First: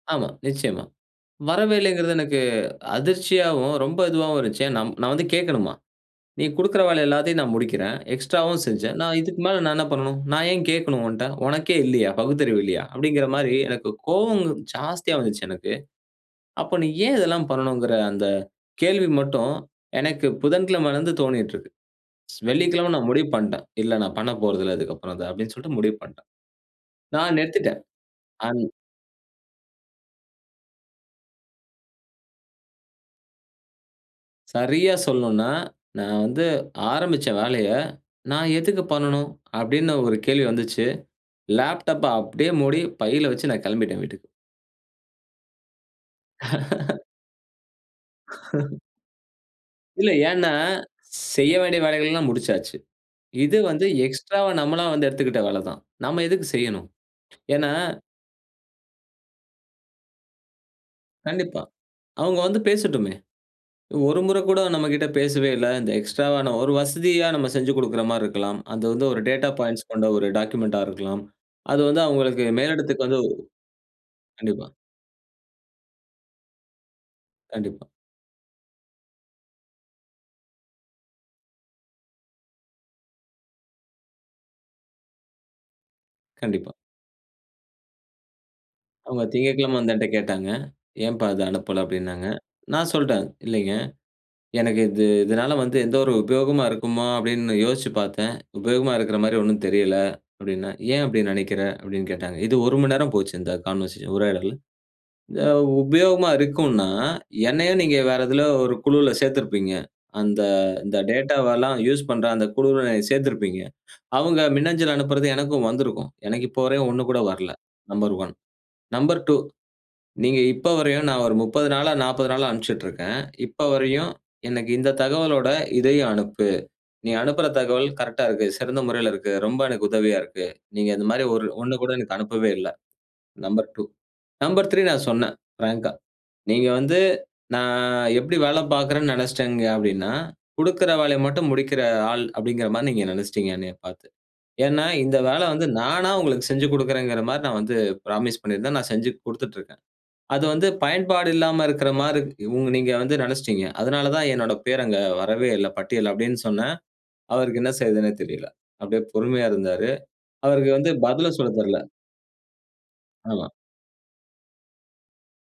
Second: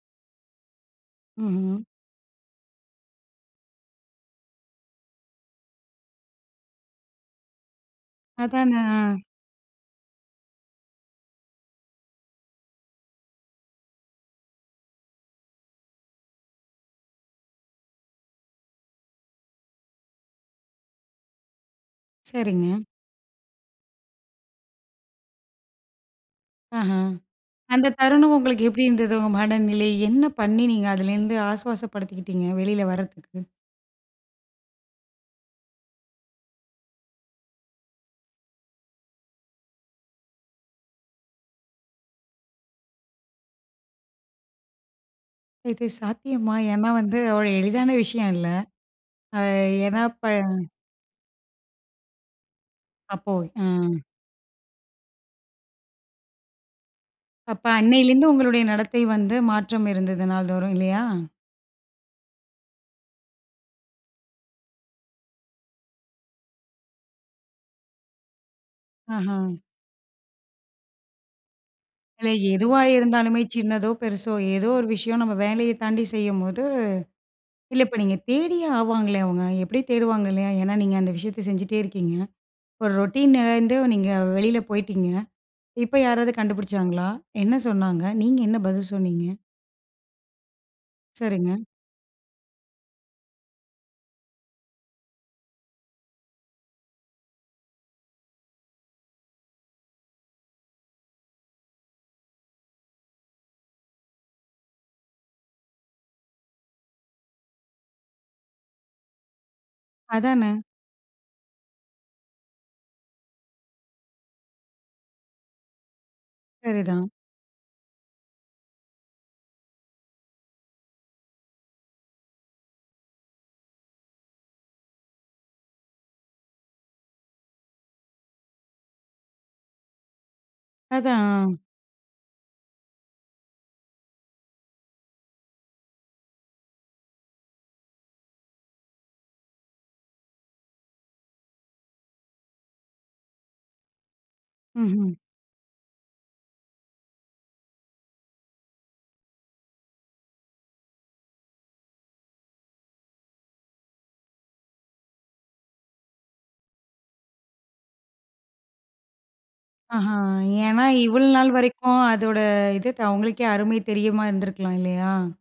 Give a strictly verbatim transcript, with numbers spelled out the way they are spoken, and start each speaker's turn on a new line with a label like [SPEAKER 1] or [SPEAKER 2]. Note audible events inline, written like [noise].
[SPEAKER 1] ஆமா. நிச்சயமா.
[SPEAKER 2] ம்ஹ்ம்.
[SPEAKER 1] வரவேயில்லங்கிறது எனக்கு அதிர்ச்சியாவும், ரொம்ப இதுவாவும் இருந்துச்சு. ஏ நா நான் வந்து கேட்கணுமா. "நீ குடுக்கற வேலை எல்லாத்தையும் நான் முடிக்கிறேன். எக்ஸ்ட்ராவும்
[SPEAKER 2] அதானே!
[SPEAKER 1] செஞ்சேன். நான்
[SPEAKER 2] ஆ.
[SPEAKER 1] இதுக்கு மேல நான் என்ன பண்ணனும்? நான் ஏன் கேட்கணும் உன்ட்ட? உனக்கே இல்லையா? பகுத்தறிவு இல்லையா?" அப்படிங்கிற மாரி எனக்கு கோவம்ங்க ஜாஸ்தியா வந்துச்சு எனக்கு. அப்போ நீ ஏன் இதெல்லாம் பண்ணணுங்கிற அந்த கேள்வி மட்டும், எனக்கு புதன்கிழமையிலிருந்து தோணீட்டு இருக்கு.
[SPEAKER 2] சரிங்க.
[SPEAKER 1] வெள்ளிக்கிழமை நான் முடிவு பண்ணிட்டேன். "இல்ல நான் பண்ணப்போறதில்ல இதுக்கு அப்புறம் அத." அப்படின்னு சொல்ட்டு முடிவு பண்ட்டேன்.
[SPEAKER 2] ஆஹா,
[SPEAKER 1] நான் நிறுத்திட்டேன்.
[SPEAKER 2] அந்த தருணம்
[SPEAKER 1] அன்
[SPEAKER 2] உங்களுக்கு எப்படி இருந்தது? உங்க மனநிலை. என்ன பண்ணி நீங்க அதிலேருந்து ஆசுவாசப்படுத்திகிட்டீங்க? வெளில வர்றத்துக்கு.
[SPEAKER 1] சரியா சொல்லணுனா, நான் வந்து ஆரம்பிச்ச வேலைய, "நான் எதுக்கு பண்ணனும்?" அப்படின்னு ஒரு கேள்வி வந்துச்சு. லேப்டாப்ப அப்படியே மூடி பையில வச்சு, நான் கெளம்பிட்டேன் வீட்டுக்கு.
[SPEAKER 2] இது சாத்தியமா? ஏன்னா,
[SPEAKER 1] [laughs]
[SPEAKER 2] வந்து அவ்ளோ எளிதான விஷயம் இல்ல.
[SPEAKER 1] [laughs]
[SPEAKER 2] அ ஏன்னா,
[SPEAKER 1] இல்ல.
[SPEAKER 2] இப்போ
[SPEAKER 1] ஏன்னா, செய்ய வேண்டிய வேலைகள்லாம் முடிச்சாச்சு.
[SPEAKER 2] அப்போ
[SPEAKER 1] இது வந்து
[SPEAKER 2] ம்.
[SPEAKER 1] எக்ஸ்ட்ராவா நம்மளா வந்து எடுத்துக்கிட்ட வேல தான். நம்ம எதுக்கு செய்யணும்?
[SPEAKER 2] அப்ப
[SPEAKER 1] ஏன்னா
[SPEAKER 2] அன்னையிலேருந்து உங்களுடைய நடத்தை வந்து, மாற்றம் இருந்தது நாள்தோறும், இல்லையா?
[SPEAKER 1] கண்டிப்பா. அவங்க வந்து பேசட்டுமே. ஒரு முறை கூட நம்மகிட்ட பேசவே இல்ல. இந்த எக்ஸ்ட்ராவா, ஒரு வசதியா நம்ம செஞ்சு கொடுக்கிற மாரி இருக்கலாம். அது வந்து ஒரு டேட்டா
[SPEAKER 2] ஆஹ.
[SPEAKER 1] பாயிண்ட்ஸ் கொண்ட ஒரு டாக்குமெண்ட்டா இருக்கலாம். அது வந்து
[SPEAKER 2] இல்ல,
[SPEAKER 1] அவங்களுக்கு
[SPEAKER 2] எதுவா
[SPEAKER 1] மேலிடத்துக்கு வந்து
[SPEAKER 2] இருந்தாலுமே சின்னதோ! பெருசோ!
[SPEAKER 1] கண்டிப்பா.
[SPEAKER 2] ஏதோ ஒரு விஷயம் நம்ம வேலையை தாண்டி செய்யும்போது இல்ல,
[SPEAKER 1] கண்டிப்பா.
[SPEAKER 2] இப்போ நீங்க தேடியே ஆவாங்களே அவங்க. எப்படி தேடுவாங்க இல்லையா? ஏன்னா, நீங்க அந்த விஷயத்தை செஞ்சுட்டே இருக்கீங்க. ஒரு ரொட்டீன்லருந்து நீங்க வெளியில போய்ட்டீங்க. இப்போ யாராவது
[SPEAKER 1] கண்டிப்பா.
[SPEAKER 2] கண்டுபிடிச்சாங்களா? என்ன சொன்னாங்க? நீங்க என்ன பதில்
[SPEAKER 1] அவங்க
[SPEAKER 2] சொன்னீங்க?
[SPEAKER 1] திங்கட்கிழமை வந்து என்ட்ட கேட்டாங்க. "ஏம்ப்பா, அத
[SPEAKER 2] சரிங்க.
[SPEAKER 1] அனுப்பல?" அப்படின்னாங்க. நான் சொல்ட்டேன். இல்லைங்க. எனக்கு இது இதனால வந்து எந்த ஒரு உபயோகமா இருக்குமா? அப்படின்னு யோசிச்சு பாத்தேன். உபயோகமா இருக்கற மாரி ஒண்ணும் தெரில, அப்படின்னேன். ஏன் அப்படி நெனைக்கிற? அப்படின்னு கேட்டாங்க. இது ஒரு மணி நேரம் போச்சு, இந்த கான்வர்சேஷன் உரையாடல். அ உபயோகமா இருக்குன்னா, என்னையும் நீங்க வேற எதில ஒரு குழுவுல சேத்திருப்பீங்க. அந்த
[SPEAKER 2] அதானே!
[SPEAKER 1] இந்த டேட்டாவ எல்லாம் யூசு பண்ற அந்த குழுவில சேர்த்திருப்பீங்க. அவங்க மின்னஞ்சல் அனுப்புறது எனக்கும் வந்திருக்கும். எனக்கு இப்போ வரைக்கும் ஒண்ணு
[SPEAKER 2] சரிதான்.
[SPEAKER 1] கூட வரல. Number one. நம்பர் டூ நீங்க இப்போ வரையும் நான் ஒரு முப்பது நாளா நாப்பது நாளா அனுப்ச்சிட்டு இருக்கேன். இப்ப வரையும், எனக்கு இந்த தகவலோட இதையும் அனுப்பு. நீ அனுப்புற தகவல் கரெக்ட்டா இருக்கு. சிறந்த முறையில இருக்கு. ரொம்ப எனக்கு உதவியா இருக்கு. நீங்க இந்த மாதிரி
[SPEAKER 2] அதான்.
[SPEAKER 1] ஒரு
[SPEAKER 2] ஆ.
[SPEAKER 1] ஒண்ணு கூட எனக்கு அனுப்பவே இல்ல. நம்பர் 2. நம்பர் த்ரீ நான் சொன்னேன். பிராங்க்கா, நீங்க வந்து, நான் எப்டி வேலை பாக்கறேன்னு நெனச்சுட்டீங்க அப்படின்னா, "கொடுக்கிற வேலைய மட்டும் முடிக்கிற ஆள்" அப்படிங்கிற மாரி நீங்க நெனச்சுட்டீங்க, என்னையப் பாத்து. ஏன்னா,
[SPEAKER 2] ம்ஹ்ம்.
[SPEAKER 1] இந்த வேல வந்து நானா உங்களுக்கு செஞ்சு கொடுக்கிறேன்ங்கிற மாரி நான் வந்து புராமிஸ் பண்ணியிருந்தேன். நான் செஞ்சு குடுத்துட்டு இருக்கேன். அது வந்து பயன்பாடு இல்லாம இருக்கற மாரி உங் நீங்க வந்து நெனச்சுட்டீங்க. அதனால தான் என்னோட பேர் அங்க வரவேயில்ல பட்டியல்ல அப்படின்னு சொன்னேன். அவருக்கு என்ன செய்யறதுன்னே தெரியல. அப்படியே பொறுமையா இருந்தாரு.
[SPEAKER 2] ஆஹா,
[SPEAKER 1] அவருக்கு
[SPEAKER 2] ஏன்னா
[SPEAKER 1] வந்து
[SPEAKER 2] இவ்ளோ
[SPEAKER 1] பதிலே
[SPEAKER 2] நாள்
[SPEAKER 1] சொல்லத் தெரில.
[SPEAKER 2] வரைக்கும் அதோட இது, அவங்களுக்கே
[SPEAKER 1] ஆமா.
[SPEAKER 2] அருமை தெரியுமா இருந்துருக்கலாம், இல்லையா?